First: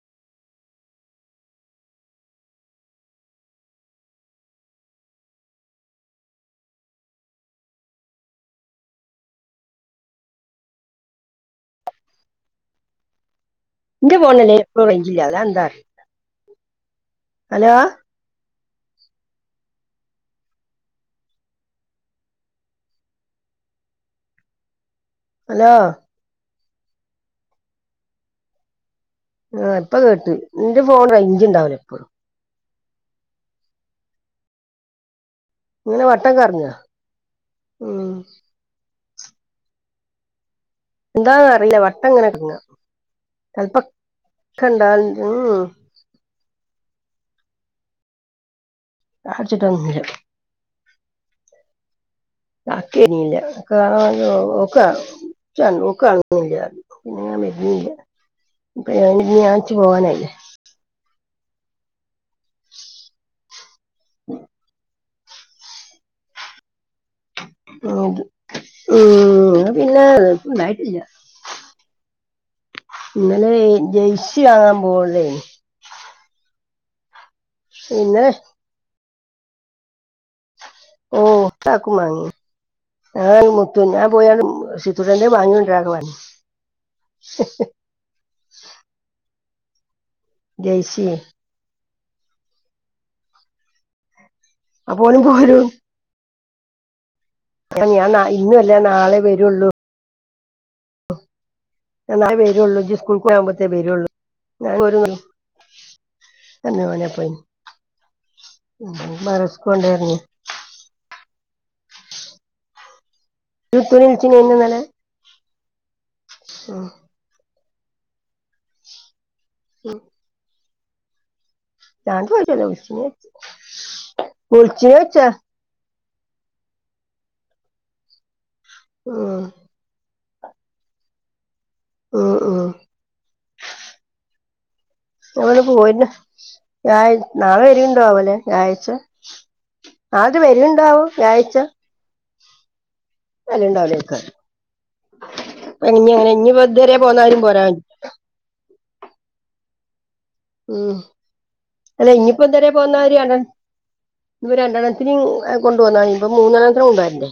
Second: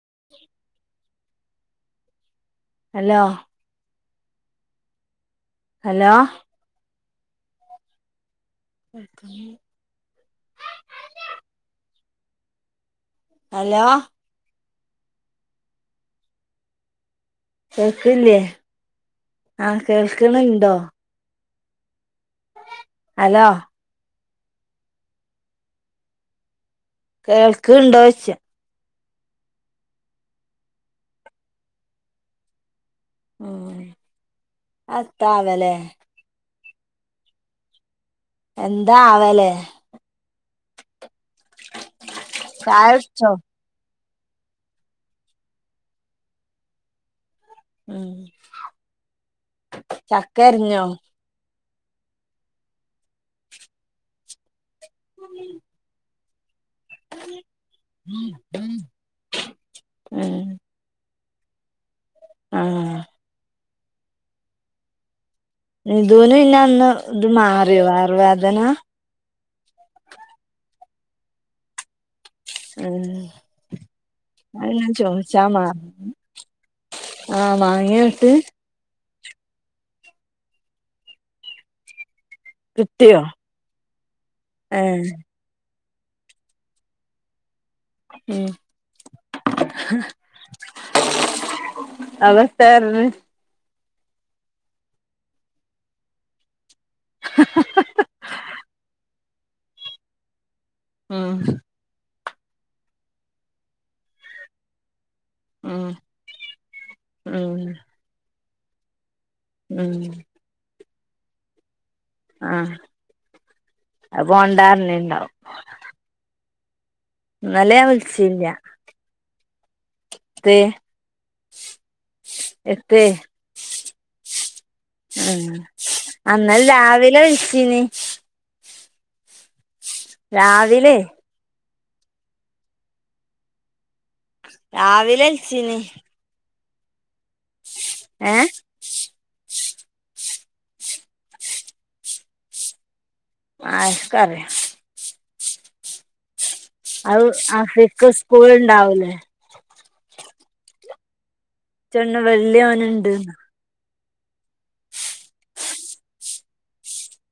[unintelligible] അല്ലോ. Hello. [unintelligible] Hello എന്റെ ഫോണി അല്ലേലും എപ്പോളും റേഞ്ച് ഇല്ല അതെന്താ അറീല്ല. കേൾക്കില്ലേ ആഹ കേൾക്ണ് ണ്ടോ? ഹലോ അല്ലോ. കേൾക്ണ്ടോ യിച്ച. ആ എപ്പ കേട്ട് എന്റെ ഫോൺ ഞ്ച് ഇണ്ടാവല എപ്പോഴും. ഉ അ. ഇങ്ങനെ വട്ടം കറഞ്ഞാ ഉ. എന്താ ആവലേ? എന്താ അറീല്ല വട്ടങ്ങനെ കറങ്ങാ. ചായ കുടിച്ചോ കണ്ടൽ മ്മ് മം മ് ഉം. ചായ കുടിച്ചിട്ടോന്നുല്യ. ചക്ക അരിഞ്ഞോ [unintelligible] ഓക്ക് അങ്ങനെ ഒന്നുല്ല [unintelligible] ഞാൻ വീണില്ല പോവാനായിലെ ആഹ. [unintelligible] ഇതുലിന്ന അന്ന് ഇത് മാറിയോ വയറുവേദന ഉ പിന്നെണ്ടായിട്ടില്ല. ഉം ഇന്നലെ ജെയയ്സി അത് വാങ്ങാൻ ഞാൻ പോവല്ലേയ്ന്. ചോദിച്ചാ ആഹ വാങ്ങിന്നിട്ട്. ഇന്നലെ ഓ മാങ്ങി കിട്ട്യോ. ഞാൻ പോയാണ് സിതുട്ടന്റെ വാങ്ങിക്കൊണ്ടരാനൊക്കെ പറഞ്ഞിന്നു. ഉം. ജെയ്സി. അവതെർഞ്. അ പോലും പോരും. ഞാൻ ഇന്നല്ലാ നാളെ വരുള്ളൂ. ഉം ഹ്. വരുയള്ളൂ ജ സ്കൂിൽ പോകുമ്പഴത്തേ വരരുയുള്ളൂ ആഹ ആഹ ബറസ് കൊ കൊണ്ടായിഞ്ഞ ആ അത് [unintelligible] നിങ്ങൾ പോണ്ടാർഞ്ഞ്ണ്ടാവും നില വിളിച്ചല്ല ഉം ദേ [unintelligible] അന്നാൽ രാവിലെ ഒഴിച്ചീന് ആ രാവിലെ ആ ആ രാവിലെ ഞങ്ങള് വിളിച്ചീനി പോയിന്ന ഞ നാ നാളെ വരിണ്ടോ അവലെ ഏഹ് ഞായാഴ്ച അത് വരുണ്ടാവോ വ്യാഴ്ച ആർക്കറിയ [unintelligible] അത് പോന്നാലും പോരാ ആഫിക്ക് സ്കൂൾ ഇണ്ടാവലേ ഉം അല്ല ഇച്ചൊന്ന് ഇനിയിപ്പോ എന്തരയാ വല്യോന്ണ്ട്ന്ന് പോന്നവരണ് ഇപ്പ രണ്ടെണ്ണത്തി കൊണ്ട് വന്നർന്നേ ഇപ്പ മൂന്നെണ്ണത്തി ഉണ്ടായിരണ്ടേ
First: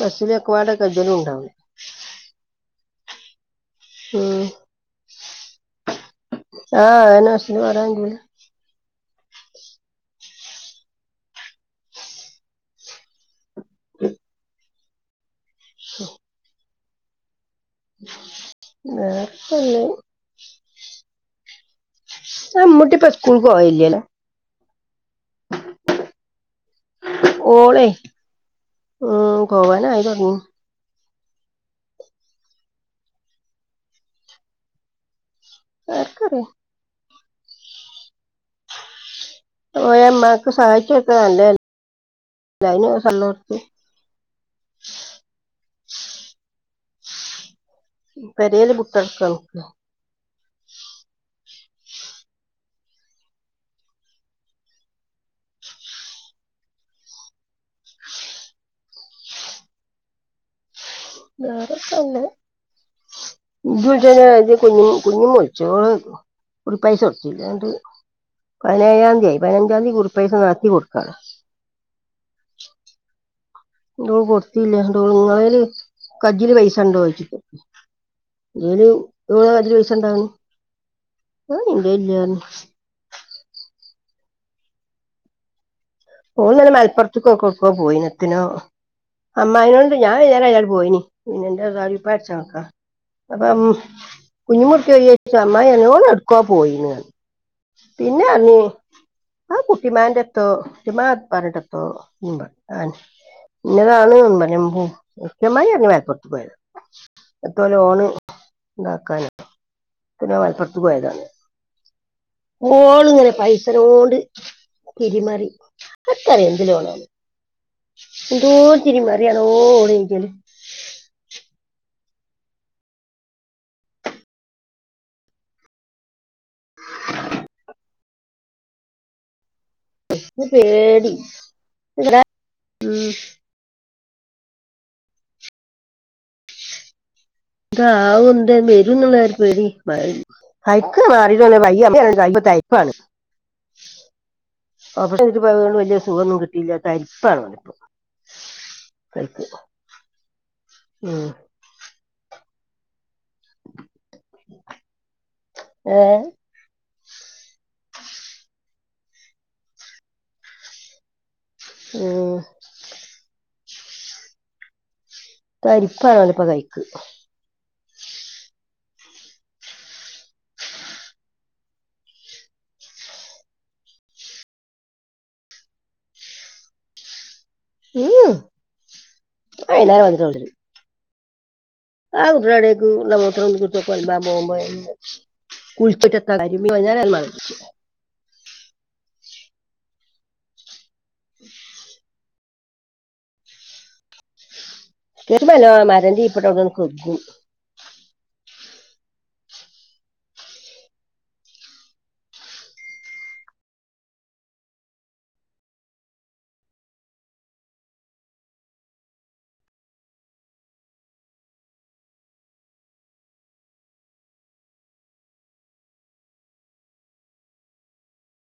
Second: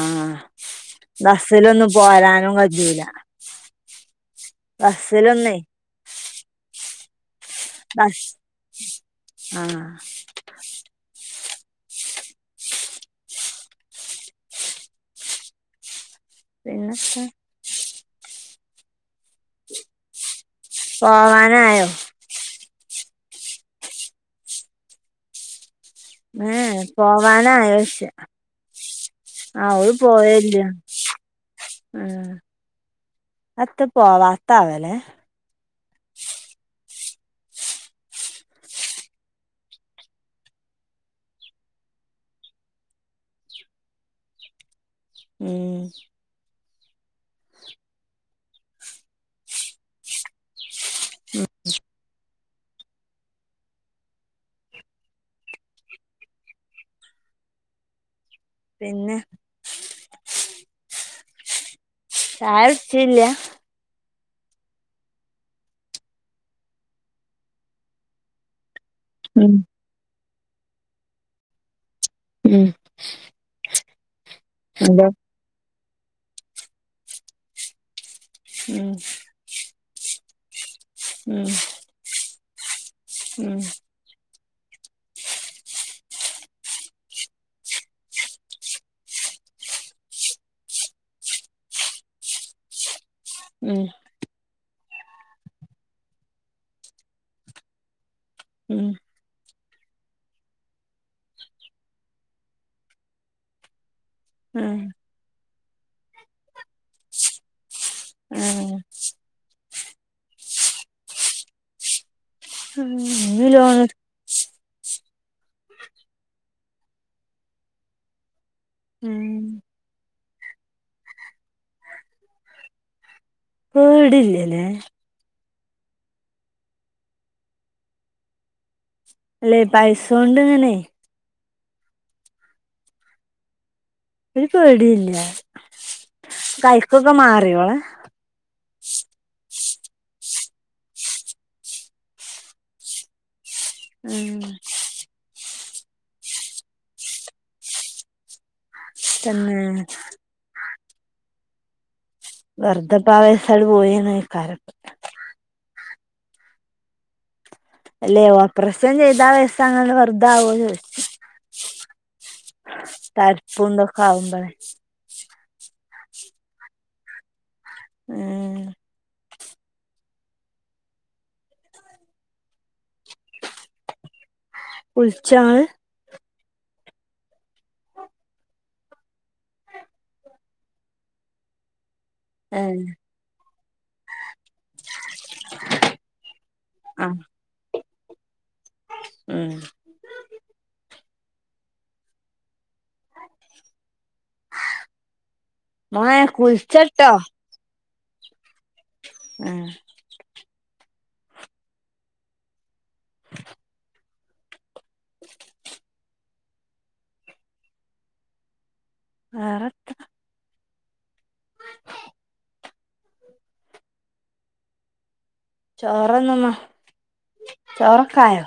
ആഹ് അശലക്വാട [unintelligible] ബസ്സിലൊന്നും പോരാനും കഴിയുല്ല മ്മ് [unintelligible] ആ എന്നാ വർഷം ബ ആ [unintelligible] പിന്നക്കെ വപ്പല്ലേ പോവാനോയോ ആ മട്ടേ പ്ലസ് സ് കുൾ [unintelligible] [unintelligible] ഏ പോവാനൻ ഓളെ ആയോശ്യ ഉം ആ അവര് പോവാനായി തുടങ്ങി പോയല്യ ഉം അത്ത പോവാത്ത ആവലെ ആർക്കറിയ ഓ അമ്മമാക്ക് സഹായിച്ചൊക്കെ നലെ ല്ലായിന കല്ലോടുത്ത് മം [unintelligible] പെരല് പു [unintelligible] മം പിന്നെ വേറെക്കന്നെ ചായ കുടിച്ചില്ല കുഞ്ഞും കുഞ്ഞും മുൊളിച്ചോ എന്തോ കുറിപ്പായസ [unintelligible] പതിനേഴാം തീയായി ഉം പതിനഞ്ചാം തീയതി കുറിപ്പസ നടത്തി കൊടുക്കാ ഉം ഡോൾ കൊടുത്തില്ല ഡോ അതെ ഇങ്ങല് കൈയില് പൈസ ഉണ്ടോ [unintelligible] ഉം ഉം [unintelligible] ഉം ഓന്നല്ല മലപ്പുറത്തക്കൊ കൊക്കോ പോയിനത്തിനോ അമ്മാനോണ്ട് ഞാൻ നേറെ അയാൾ പോയിനി പിന്നന്റെതപ്പ അച്ച നക്കാ അപ്പം ഉം കുഞ്ഞിമുറക്ക പോച്ച അമ്മ ന ഓ എടുക്ക പോയിന്ന പിന്നെ അ നീ ഉം ആ കുട്ടിമാന്റെ എത്തോ പറഞ്ഞട്ടത്തോ ആ ഇന്നതാണ് ഉം പറ ചമായി ഇങ്ങ മലപ്പുറത്ത് പോയത് എത്രലും ഓണ് ആഹ് ഉണ്ടാക്കാന പിനെ വലപ്പുറത്തു പോയതാണ് മോള ഇങ്ങനെ ഇന്ന് പൈസര ലോണ് കൊണ്ട് തിരിമാറി അത്രറ ഇതി എന്തോ ഉം ചിരിമാരി ആാണ് ഓല് പേടില്ലല്ലേ അല്ലെ പൈസോണ്ട് ഇങ്ങനെ ഉം ഒരു പേടല്ല കൈക്ക ആ ഉണ്ട് മ ഇന്നയക്ക് മാറിട്ടന്ന വയ്യ തയപ്പാണ് ഉം ണ്ട് വലിയ സുഖമൊന്നും കിട്ടിയില്ലാത്ത അരിപ്പണ വണിപ്പ തന്നെ ഉഹ വർധപ്പാവയസട് പോയന്നയിക്കാരക്ക ഓ അല്ലെ ഓപ്പറേഷൻ ചെയ്താ വ്യസങ്ങന്ന് വറുതാവോ ചോദ [unintelligible] പണ്ടൊക്കാവും പറ തരിപ്പ എന്നള ഇപ്പൊ കൈക്ക് ഉം കുൾച്ച ഉംല്ലരും വന്നട്ടവിള ആ ഏഹ് കുട്ടടേക്ക നമ്മത്ര ഒ കുട്ടോക്ക ബാമ എ [unintelligible] കുളിച്ചിട്ട എത്ര കരുമ്പിഞ്ഞ മിച്ചു [unintelligible] ഉഹ ഉ [unintelligible] കേട്ടുമ്പോ മ മരന്റെ ഇപ്പോഴത്തെ അവിടെ നിന്ന് കഴിച്ചട്ട കൊക്കും [unintelligible] ആ ആറത്ര ചോറന്നമ്മ ചോറൊക്കായോ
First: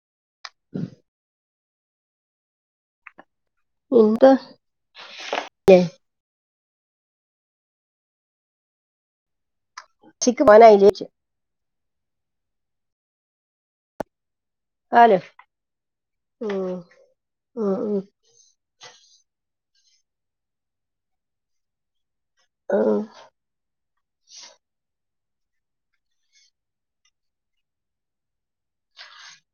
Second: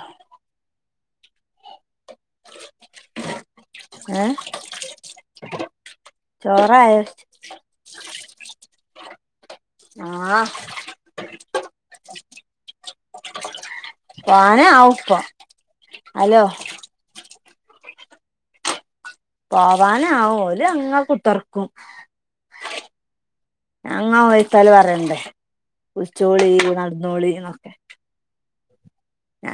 ഉത ഏ ചോറായോ ക്ക ആഹ് മനയി ജച്ച [unintelligible] പോാന ആപ്പ ആലോ ഹലോ ആഹ ആ പോവാന ആവല് അങ്ങ കുൂട്ടർക്കും ഉം അങ്ങാ പോയിത്താല് പറയണ്ടേ ഉച്ചോളി നടന്നോളി എന്നൊക്കെ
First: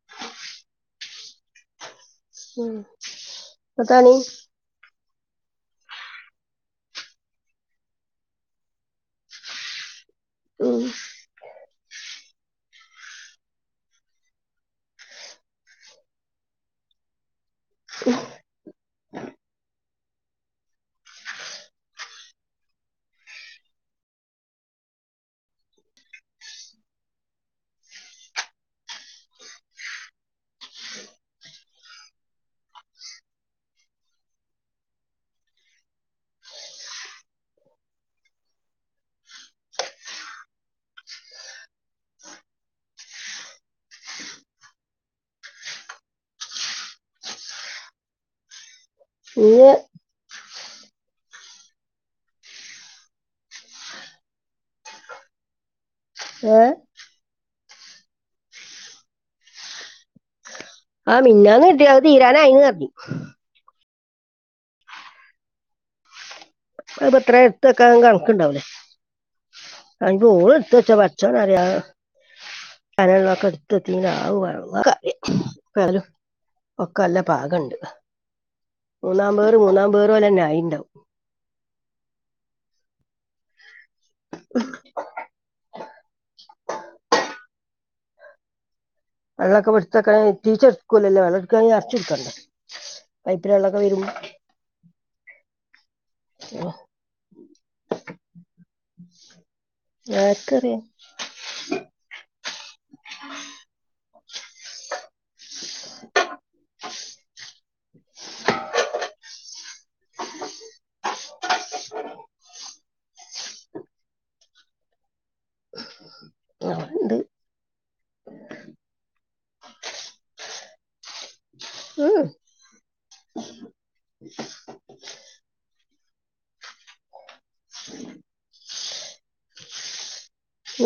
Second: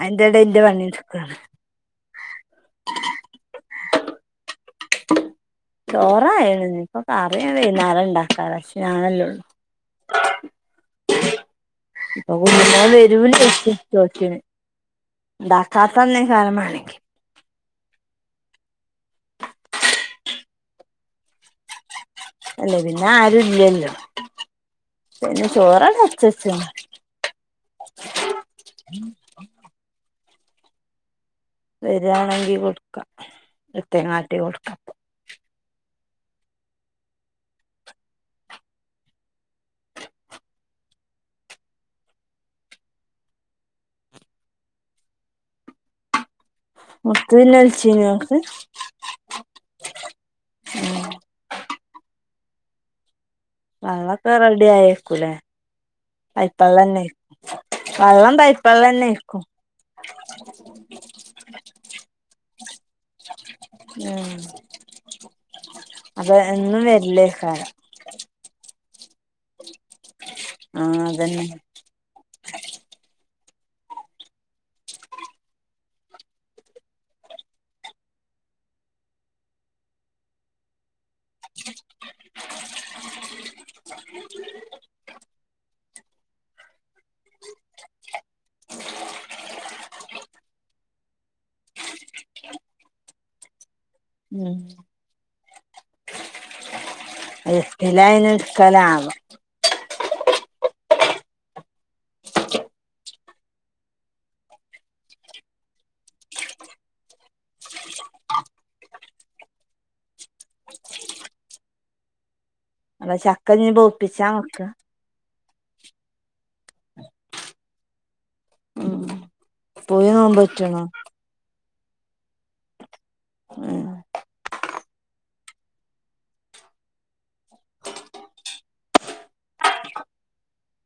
എൻന്റെടെ ഇന്റെ പണിയ സുഖാണ് ഉം പതണീ ചോറായി നിപ്പൊ കറിയ വുന്നാല ഇണ്ടാക്കാ പക്ഷേ ഞാനല്ലള്ളു ഉം ഇപ്പൊ കു വരൂല്ലഷ ജോക്കന് ഡാക്കാത്തന്നെ കാരമാണ്ണക്ക് [unintelligible] അല്ലേ പിന്നെ ആരുവില്ലല്ലോ പിന്നെ ചോറാണെടുവച്ചിണ് [unintelligible] വരിയാണെങ്കി കൊടുക്കാം തേങ്ങയാട്ടി കൊടുക്കാം മൊത്തം ഇല്ലിച്ചിനാക്ക് ഇല്ല വള്ളൊക്കെ റെഡി ആയിക്കൂലേ ഏഹ് [unintelligible] വെള്ളം പൈപ്പുവെള്ളം തന്നെയ്ക്കും ആ മിന്നാന്ന് കിട്ടിയത് തീരാനായിന്ന് നിർത്തി ഉം അതെന്നും അതിപ്പോ വരല്ലേ എത്ര കാലം [unintelligible] [unintelligible] ആഹ് അതന്നെ ഒക്കല്ല പാകണ്ട് മൂന്നാം പേർ മൂന്നാം പേറേ ലെന്നെ ആയിണ്ടാവും [unintelligible] [unintelligible] [unintelligible] വെള്ളൊപ്പ ഏടുത്തകാനങ്കിൽ ഉറ്റിച്ച എടുക്കൂല്ലലോ അത് എടുക്കാനെങ്കിൽ നരച്ചു എടുക്കണ്ടേ പൈപ്പിലെ വെള്ളം ഇപ്പ വരും ഉം [unintelligible] ഓ [unintelligible] ആർക്കറിയ അല്ല ചക്കഞ്ഞ്ന്നി പൗപ്പിച്ചവെക്ക [inaudible] പൂവി നേമ്പറ്റണ [unintelligible] ഉം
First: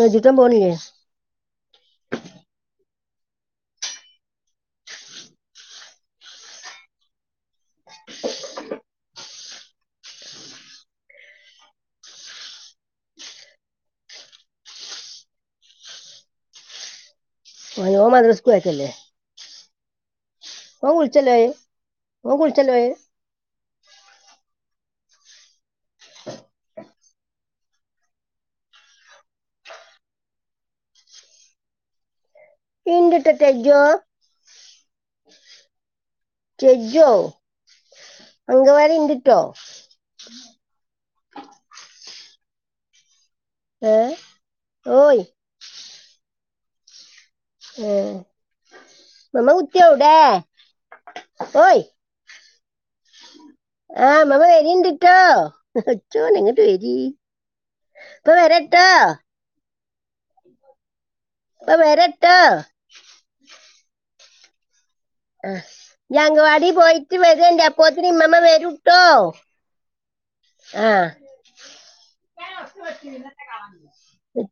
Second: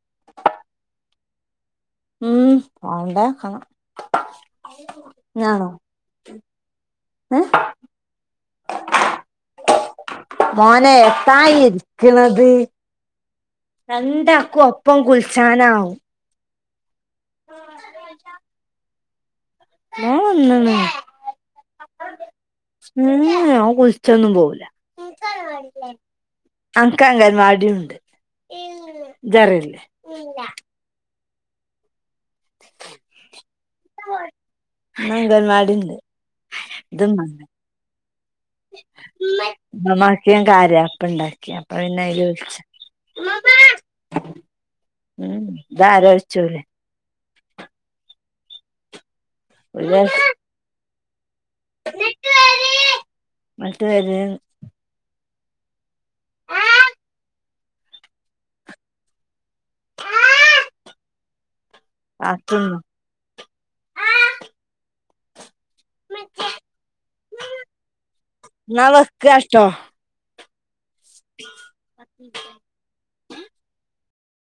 അജിത്താ പോണില്ലേ ഉം പോണ്ടേണ ഞാണോ ഏ മോനെ എത്തായി ഇരിക്കണത് രണ്ടാക്കും ഒപ്പം കുളിച്ചാന ആവും ഓൻ മദ്രസ്ക് പോയതല്ലേ ഓൺ വന്നണ് [unintelligible] ഓൻ കുളിച്ചല്ലോ കുളിച്ചൊന്നും പോവില്ല ഇങ്ക് അംഗൻവാടില്ലേ അനക് അംഗൻവാടി ഇണ്ട് ഇല്ല ഈച്ചറല്ലേ ഇല്ല [unintelligible] ഇന്ന് അഗൽവാടി ണ്ട് ഇത് ടെജോ ന്നേ അങ്കവാടി ഇണ്ടിട്ടോ ഇമ്മാമക് ഞാൻ കാര്യപ്പ് ഇണ്ടാക്കി അപ്പ പിന്നെ അയിൽ വിളിച്ചു ഹെ ഓയ് ദ ആരോഴ്ച ഓല് ഉം മമ്മ ഓല് കുത്തിയവിടെ ഓയ് ഇങ്ങട്ട് ആ മ്മ വരേന്ന് മ്മ വരിണ്ട്ട്ടോ [unintelligible] പടച്ചോന എങ്ങിട്ട് വേരി ഇപ്പ വരട്ടാ ഇപ്പ വരട്ടാ കാത്ത്ന്നോ അ യ്യ് അംഗവാടി പോയിട്ട് വരെണ്ടുഅപ്പത്തിന് ഇമ്മമ്മ ഇന്നാ വരുട്ടോ വെക്കാട്ടോ ആ [inaudible]